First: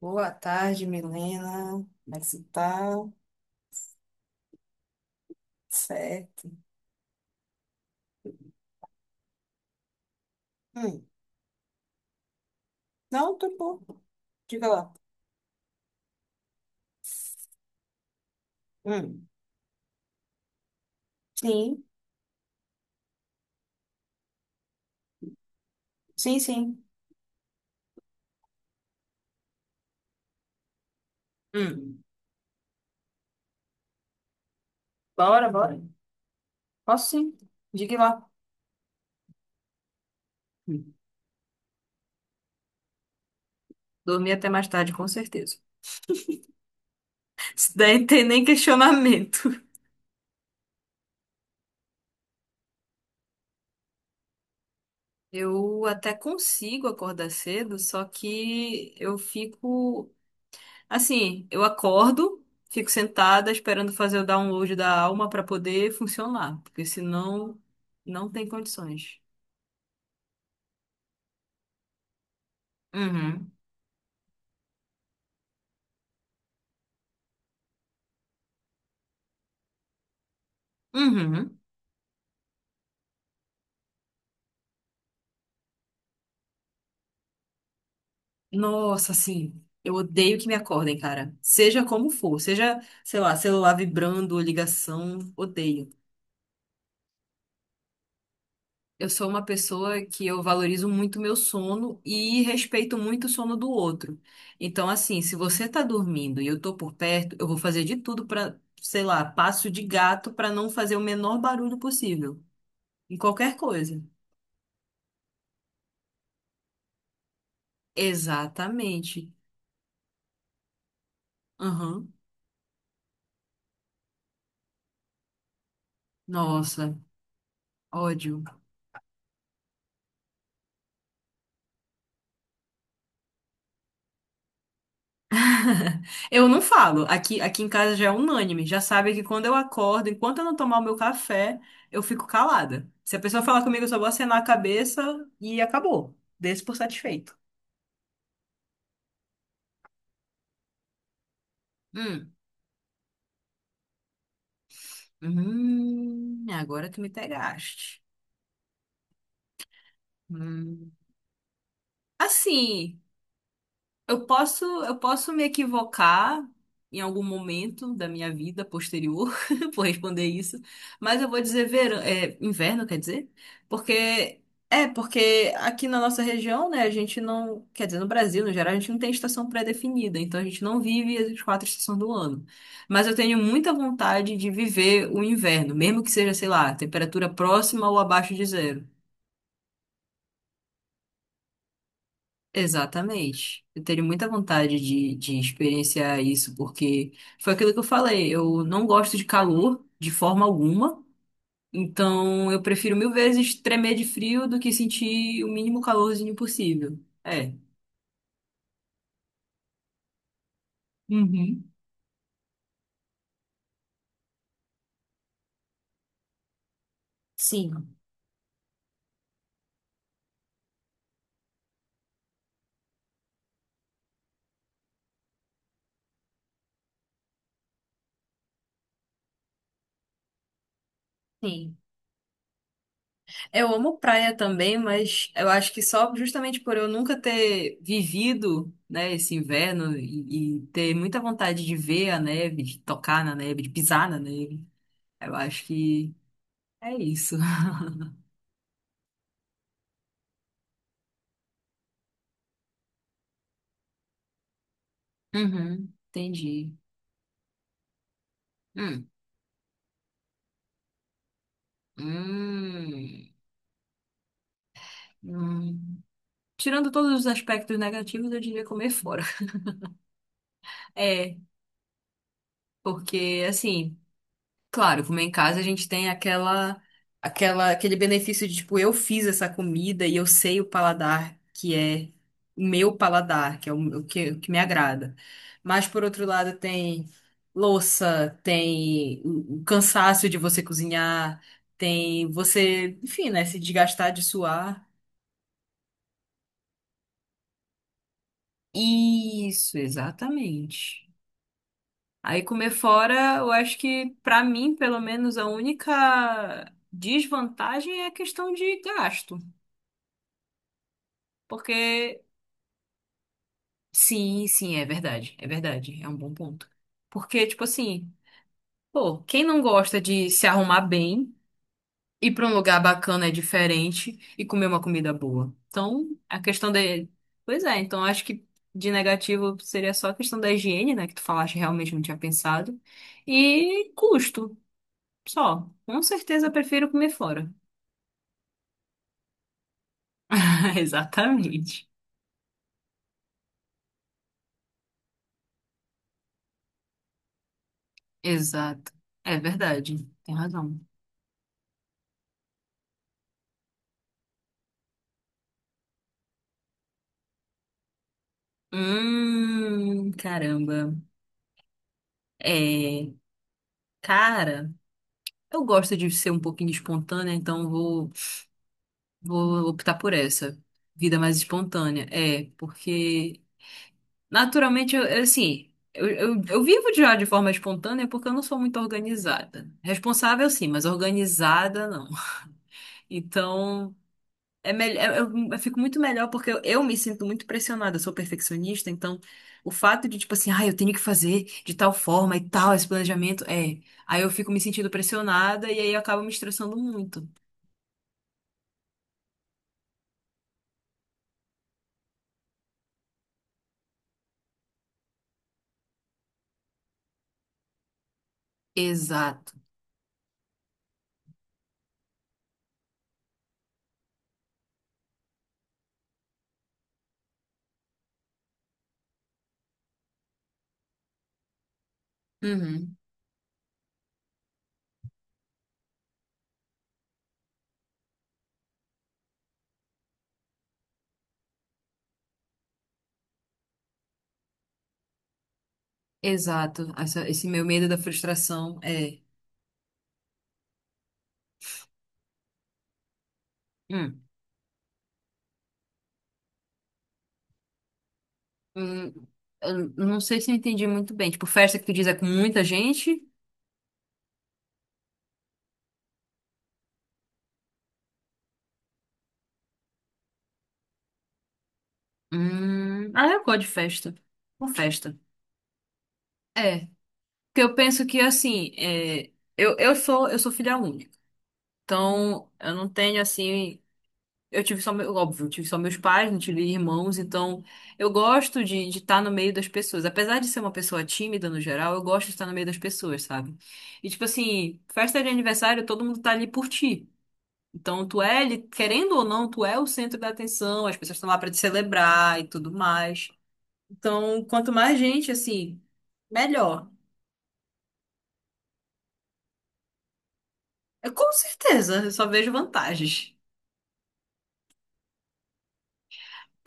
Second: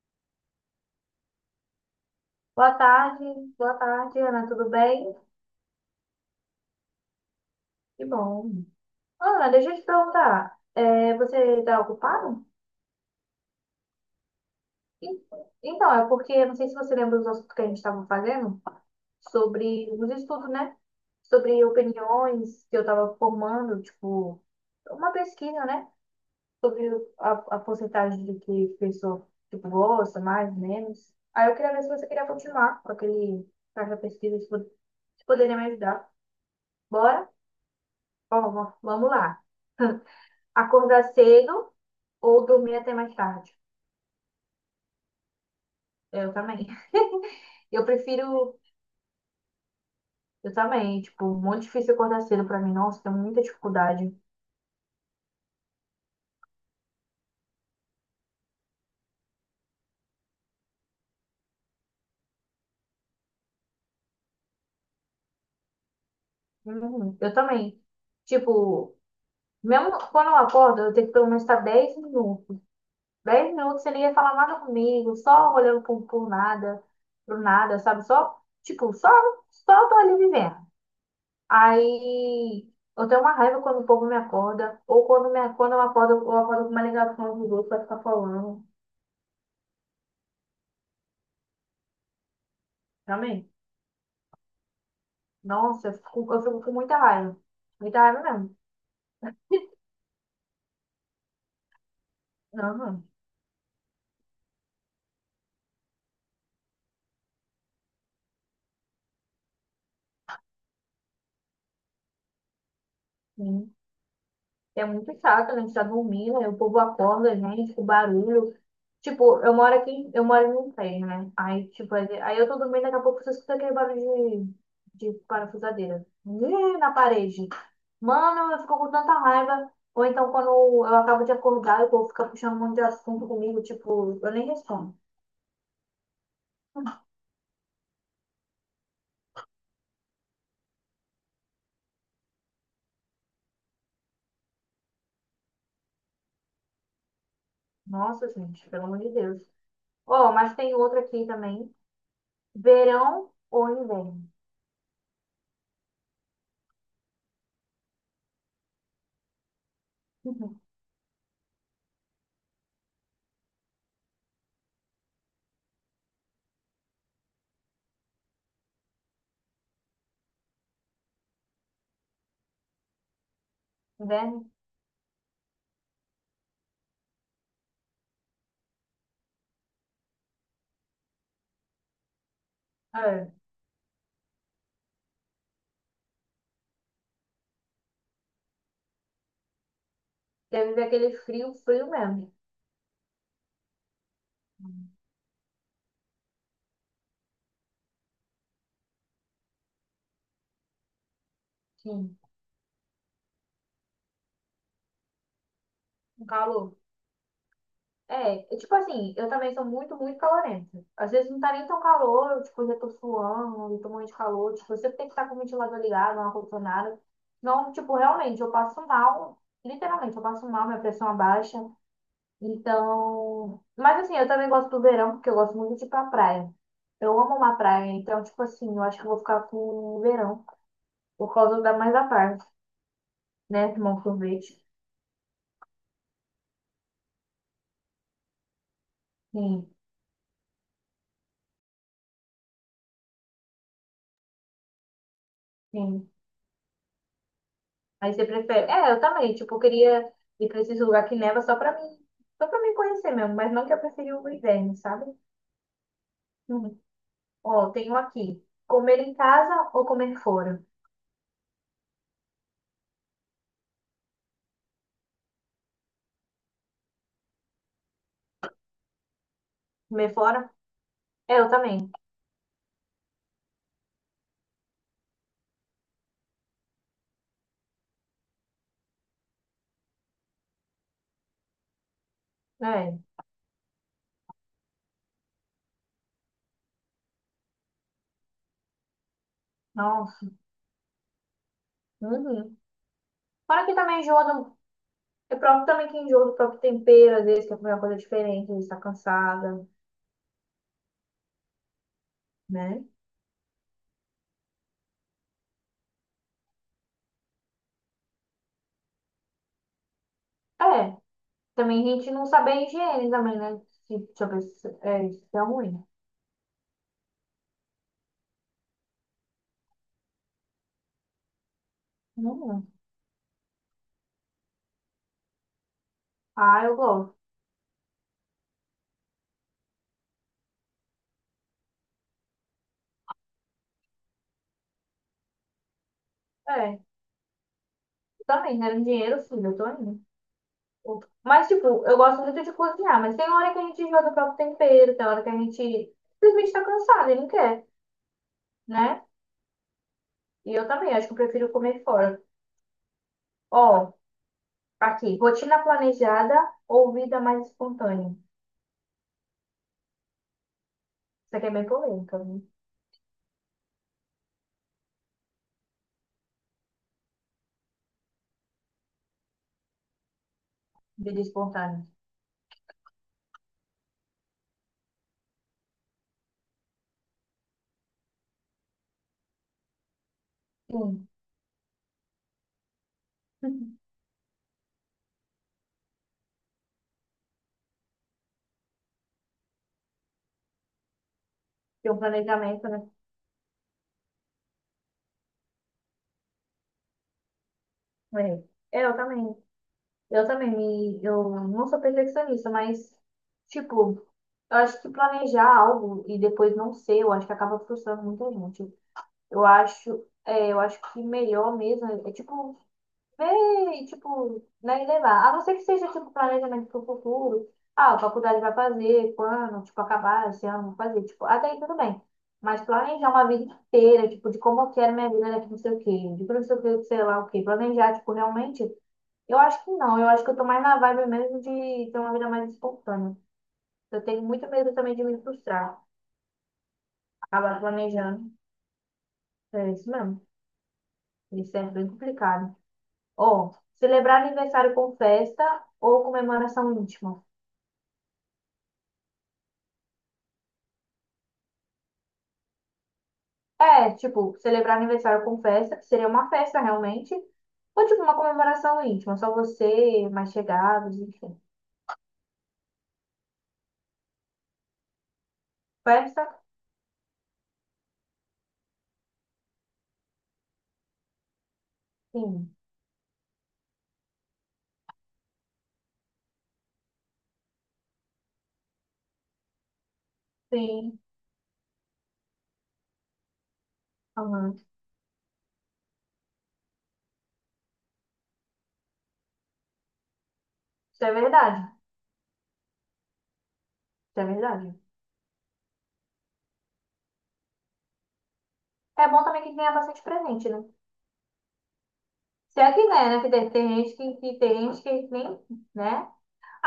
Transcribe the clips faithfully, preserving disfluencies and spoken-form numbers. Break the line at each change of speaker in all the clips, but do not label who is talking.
Boa tarde, Milena. Como é que você
Boa
tá?
tarde, boa tarde, Ana, tudo bem?
Certo.
Que bom. Ana, deixa eu te perguntar,
Hum.
é, você está ocupado?
Não, tô bom. Diga lá.
En- Então, é porque não sei se você lembra dos assuntos que a gente estava fazendo,
Hum.
sobre os estudos, né? Sobre
Sim,
opiniões que eu estava formando, tipo, uma pesquisa, né?
sim, sim.
Sobre a, a porcentagem de que pessoa, tipo, gosta, mais, menos. Aí eu queria ver se
Hum.
você queria continuar com aquele, com aquela pesquisa, se pod- se
Bora,
poderia me
bora.
ajudar.
Posso
Bora?
sim. Diga lá.
Ó, vamos lá.
Hum.
Acordar cedo ou dormir até mais tarde?
Dormi até mais tarde, com certeza.
Eu também.
Isso
Eu
daí não tem nem
prefiro.
questionamento.
Eu também. Tipo, muito difícil acordar cedo pra mim. Nossa, tenho muita dificuldade.
Eu até consigo acordar cedo, só que eu fico assim, eu acordo, fico sentada esperando fazer o download da alma para poder funcionar, porque
Uhum, eu
senão
também.
não tem
Tipo,
condições.
mesmo quando eu acordo, eu tenho que pelo menos estar dez minutos.
Uhum.
dez minutos sem ninguém falar nada comigo, só olhando pro, pro nada, pro nada, sabe? Só, tipo, só, só tô ali vivendo.
Uhum.
Aí eu tenho uma raiva quando o povo me acorda, ou quando, me, quando eu acordo, eu acordo com uma ligação dos outros pra ficar falando.
Nossa, assim, eu odeio que me acordem, cara. Seja como for, seja, sei lá,
Também.
celular vibrando, ligação, odeio.
Nossa, eu fico, eu fico com muita raiva. Muita raiva mesmo.
Eu sou uma pessoa que eu valorizo muito meu sono e respeito
Aham,
muito o sono do outro. Então, assim, se você tá dormindo e eu tô por perto, eu vou fazer de tudo pra, sei lá, passo de gato pra não fazer o menor barulho possível em qualquer
sim.
coisa.
É muito chato, né? A gente tá dormindo, aí o povo acorda a gente, com barulho.
Exatamente.
Tipo, eu moro aqui, eu moro em um prédio, né? Aí, tipo, aí
Aham.
aí eu tô dormindo, daqui a pouco você escuta aquele barulho de, de parafusadeira. Ih, na
Nossa,
parede.
ódio.
Mano, eu fico com tanta raiva. Ou então, quando eu acabo de acordar, o povo fica puxando um monte de assunto comigo, tipo, eu nem respondo.
Eu não falo. Aqui, aqui em casa já é unânime. Já sabe que quando eu acordo, enquanto eu não tomar o meu café, eu fico calada. Se a pessoa falar comigo, eu só vou acenar a cabeça e acabou. Desse por satisfeito.
Nossa, gente, pelo amor de Deus. Ó, mas tem outra aqui também.
Hum.
Verão ou inverno?
Hum, agora tu me pegaste.
Uhum.
Hum. Assim. Eu posso, eu posso me equivocar em algum momento da minha vida posterior por responder isso, mas eu vou dizer verão, é, inverno, quer dizer? Porque
Inverno?
É porque aqui na nossa região, né, a gente não, quer dizer, no Brasil, no geral, a gente não tem estação pré-definida, então a gente não vive as quatro estações do ano. Mas eu
É.
tenho muita vontade de viver o inverno, mesmo que seja, sei lá, temperatura próxima ou abaixo de zero.
Deve ver aquele frio, frio mesmo.
Exatamente. Eu teria muita vontade de, de experienciar isso, porque foi aquilo que eu falei. Eu não gosto de calor de forma alguma,
Sim.
então eu prefiro mil vezes tremer de frio do que sentir o mínimo
Um
calorzinho
calor.
possível. É.
É, e tipo assim, eu também sou muito, muito calorenta. Às vezes não tá
Uhum.
nem tão calor, eu, tipo, já tô suando, já tô morrendo de calor. Tipo, eu sempre tem que estar com o ventilador ligado, não ar-condicionado. Não, tipo,
Sim,
realmente, eu passo mal. Literalmente, eu passo mal, minha pressão abaixa. Então, mas assim, eu também gosto do verão, porque eu gosto muito de ir pra praia. Eu amo uma praia, então tipo assim, eu acho que eu vou ficar com o verão. Por causa
sim.
da mais da parte,
Eu
né? Tomar
amo
um
praia
sorvete.
também, mas eu acho que só justamente por eu nunca ter vivido, né, esse
Sim,
inverno e, e ter muita vontade de ver a neve, de tocar na neve, de pisar na neve, eu acho
sim.
que. É isso.
Aí você prefere. É, eu também. Tipo, eu queria ir pra esses lugares que neva só pra mim. Só pra me conhecer mesmo. Mas não que eu preferi o inverno, sabe?
Uhum, entendi.
Uhum. Ó, tem um aqui. Comer
Hum,
em casa ou comer fora?
hum, hum. Tirando todos os aspectos negativos, eu diria comer fora.
Comer fora?
É,
É, eu também.
porque assim. Claro, comer em casa a gente tem aquela, aquela, aquele benefício de, tipo, eu fiz essa comida e eu sei o paladar que é o meu
É.
paladar, que é o, o que, o que me agrada. Mas, por outro lado, tem louça, tem o, o cansaço
Nossa.
de você cozinhar, tem
Uhum.
você, enfim, né, se
Fora que também
desgastar de
enjoa do.
suar.
É próprio também que enjoa do próprio tempero, às vezes quer comer uma coisa diferente, às vezes tá cansada,
Isso, exatamente. Aí comer
né?
fora, eu acho que pra mim, pelo menos, a única desvantagem é a questão de gasto.
É. Também a gente
Porque
não sabe a higiene também, né? Se, deixa eu ver
sim,
se
sim, é
é,
verdade,
se é
é
ruim, né?
verdade, é um bom ponto. Porque tipo assim, pô, quem não gosta de se arrumar bem, ir pra um
Não.
lugar bacana é diferente e comer uma comida boa. Então, a
Ah,
questão
eu
da
gosto.
Pois é, então acho que de negativo seria só a questão da higiene, né, que tu falaste, realmente não tinha pensado. E custo. Só, com certeza eu
É,
prefiro comer fora.
também, né? Dinheiro, sim, eu tô indo. Mas tipo,
Exatamente.
eu gosto muito de cozinhar, mas tem hora que a gente joga o próprio tempero, tem hora que a gente simplesmente tá cansado e não quer,
Exato.
né?
É verdade. Tem
E eu
razão.
também, acho que eu prefiro comer fora. Ó, aqui, rotina planejada ou vida mais espontânea?
Hum, caramba.
Isso aqui é bem polêmica, viu?
É, cara, eu gosto de ser um pouquinho espontânea, então vou, vou optar por essa. Vida
Vida
mais
espontânea.
espontânea. É, porque naturalmente, eu, eu, assim, eu, eu, eu vivo já de forma espontânea porque eu não sou muito organizada. Responsável, sim, mas
Sim.
organizada, não. Então. É melhor, eu, eu- fico muito melhor porque eu, eu me sinto muito pressionada, eu sou perfeccionista, então o fato de, tipo assim, ah, eu tenho que fazer de tal
Tem um
forma e
planejamento,
tal,
né?
esse planejamento, é. Aí eu fico me sentindo pressionada e aí eu acabo me estressando muito.
É. Eu também. Eu também me, eu não sou perfeccionista, mas, tipo, eu acho que planejar algo e depois não ser, eu acho que acaba frustrando muita gente. Eu
Exato.
acho, é, eu acho que melhor mesmo é, é, tipo, ver e, tipo, né, e levar. A não ser que seja, tipo, planejamento pro futuro. Ah, a faculdade vai fazer, quando, tipo, acabar esse ano, vou fazer, tipo, até aí tudo bem. Mas
Uhum.
planejar uma vida inteira, tipo, de como eu quero minha vida daqui, não sei o quê, de não sei o quê, sei lá o quê. Planejar, tipo, realmente. Eu acho que não, eu acho que eu tô mais na vibe mesmo de ter uma vida mais espontânea. Eu tenho muito medo também de me frustrar,
Exato. Essa- esse
acabar
meu medo da
planejando.
frustração é.
É isso mesmo, isso é bem complicado. Ou
Hum.
celebrar aniversário com festa ou comemoração íntima.
Hum. Eu não sei se eu entendi muito bem. Tipo, festa que tu diz é com muita gente?
É, tipo, celebrar aniversário com festa, que seria uma festa realmente, ou tipo uma comemoração íntima, só você, mais chegados, enfim.
Hum. Ah, eu gosto de festa. Com festa.
Festa,
É. Porque eu penso que, assim, é, eu, eu sou, eu sou filha única. Então,
sim,
eu não tenho, assim. Eu tive só, meu, óbvio, eu tive só meus pais, não tive irmãos. Então, eu gosto de estar no meio das pessoas. Apesar de ser uma
sim,
pessoa tímida no geral, eu gosto de estar no meio das pessoas, sabe? E, tipo
aham.
assim, festa de aniversário, todo mundo tá ali por ti. Então, tu é, ali- querendo ou não, tu é o centro da atenção, as
Isso é
pessoas estão lá pra te
verdade,
celebrar e tudo mais.
isso é
Então, quanto
verdade.
mais gente, assim, melhor.
É bom também que ganha bastante presente, né?
Eu, com certeza, eu só vejo
Se é que né, né? Que
vantagens.
tem tem gente que, que tem gente que nem, né?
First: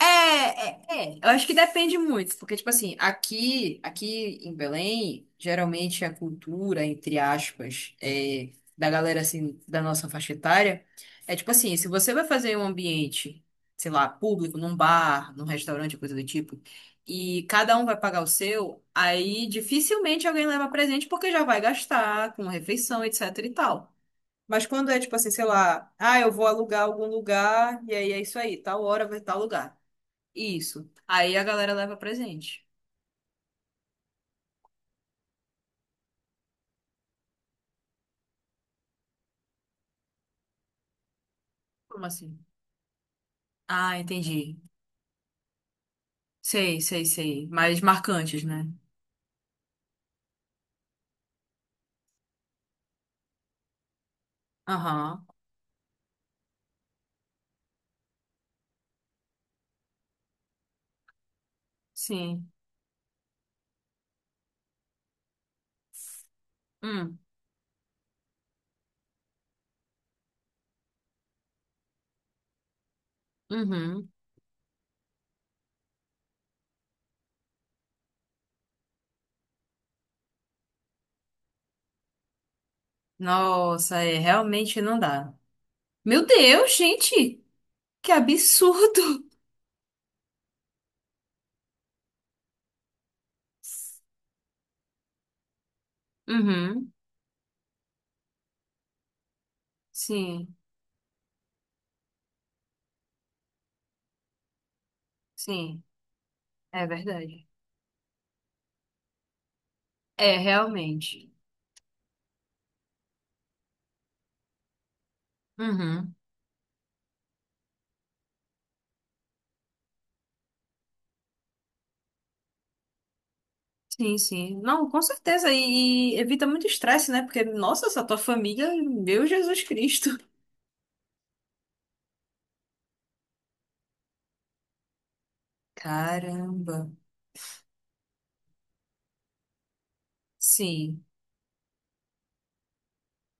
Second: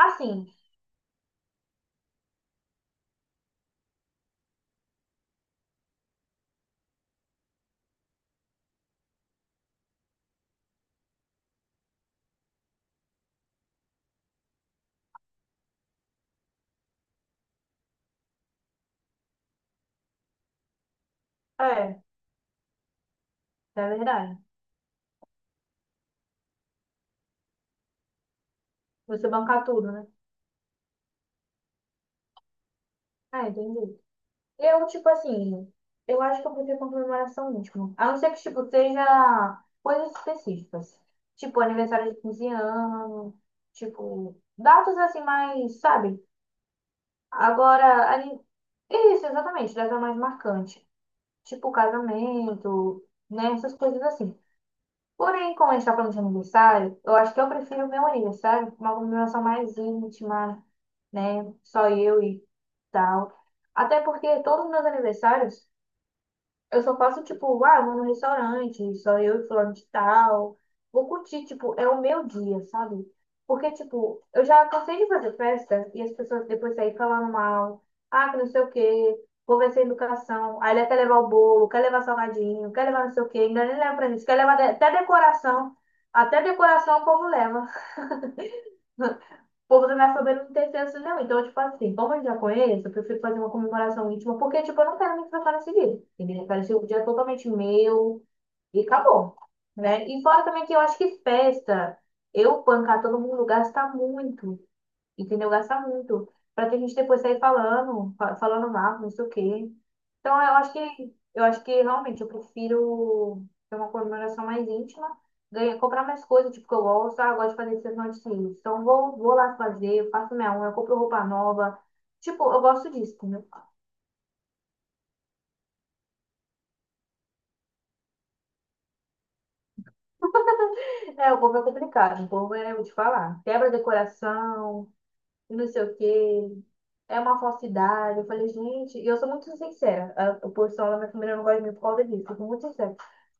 É, é, é. Eu acho que depende muito, porque, tipo assim, aqui, aqui em Belém, geralmente a cultura, entre aspas, é, da galera, assim, da nossa faixa etária, é tipo assim, se você vai fazer em um ambiente, sei lá, público, num bar, num restaurante, coisa do tipo, e cada um vai pagar o seu, aí dificilmente alguém leva presente porque já vai
é,
gastar com refeição, etc e
é
tal.
verdade.
Mas quando é tipo assim, sei lá, ah, eu vou alugar algum lugar, e aí é isso aí, tal hora vai
Você
tal
bancar
lugar.
tudo, né?
Isso. Aí a galera leva presente.
Ah, entendi. Eu, tipo assim, eu acho que eu vou ter comemoração última. A não ser que, tipo, seja coisas específicas. Tipo,
Como
aniversário de
assim?
quinze anos,
Ah,
tipo,
entendi.
datas assim mais, sabe?
Sei, sei, sei. Mais
Agora, ani-
marcantes, né?
isso, exatamente, data mais marcante. Tipo, casamento, né? Essas coisas assim.
Aham.
Porém, como a gente tá falando de aniversário, eu acho que eu prefiro o meu aniversário, uma comemoração mais íntima, né? Só eu e
Sim.
tal. Até porque todos os meus aniversários eu só
Hum.
faço, tipo, ah, vou no restaurante, só eu e fulano de tal. Vou curtir, tipo, é o meu dia, sabe? Porque,
Uhum.
tipo, eu já cansei de fazer festa e as pessoas depois saírem falando mal. Ah, que não sei o quê, vou ver sem educação. Aí ele quer levar o bolo, quer levar salgadinho, quer levar não sei o quê, ainda nem leva
Nossa,
pra
é,
gente, quer levar de-
realmente
até
não dá.
decoração.
Meu
Até
Deus,
decoração o povo
gente!
leva.
Que absurdo!
O povo da minha família não tem senso, não. Então tipo assim, como eu já conheço, eu prefiro fazer uma comemoração íntima, porque, tipo, eu não quero me tratar nesse dia. Entendeu? Eu quero ser um
Uhum.
dia totalmente meu e acabou, né? E fora
Sim,
também que eu acho que festa, eu bancar todo mundo gasta muito, entendeu? Gasta
sim.
muito. Pra que a
É
gente depois sair
verdade.
falando, fa- falando mal, não sei o quê. Então
É,
eu acho que
realmente.
eu acho que realmente eu prefiro ter uma comemoração mais íntima, ganhar, comprar
Uhum.
mais coisas, tipo, que eu gosto, ah, eu gosto de fazer sessão de cílios. Então eu vou, vou lá fazer, eu faço minha unha, eu compro roupa nova. Tipo, eu gosto disso, entendeu?
Sim, sim. Não, com certeza. E, e evita muito estresse, né? Porque, nossa, essa tua família, meu Jesus Cristo.
É, o povo é complicado, o povo é, eu vou te falar, quebra decoração e não sei o quê.
Caramba.
É uma falsidade. Eu falei, gente, e eu sou muito sincera. A, a porção da
Sim.
minha família não gosta de mim por causa disso. Eu sou muito sincera.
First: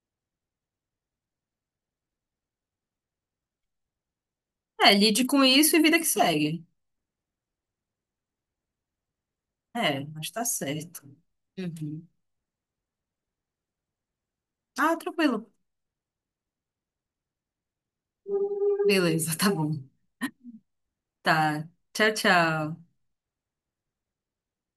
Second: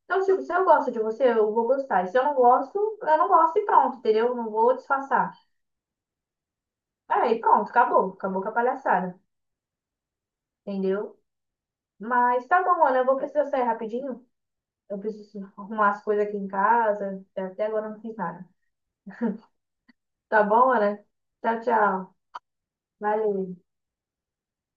Então, tipo, se eu gosto de você, eu vou gostar. E se eu não gosto, eu não gosto e pronto, entendeu? Eu não vou
É, lide
disfarçar.
com isso e vida que segue.
Aí, pronto, acabou. Acabou com a palhaçada,
É, mas tá certo.
entendeu?
Uhum.
Mas tá bom, olha, eu vou precisar sair rapidinho.
Ah,
Eu preciso
tranquilo.
arrumar as coisas aqui em casa. Até agora eu não fiz nada.
Beleza, tá bom.
Tá bom, Ana? Tchau,
Tá. Tchau,
tchau.
tchau.
Valeu.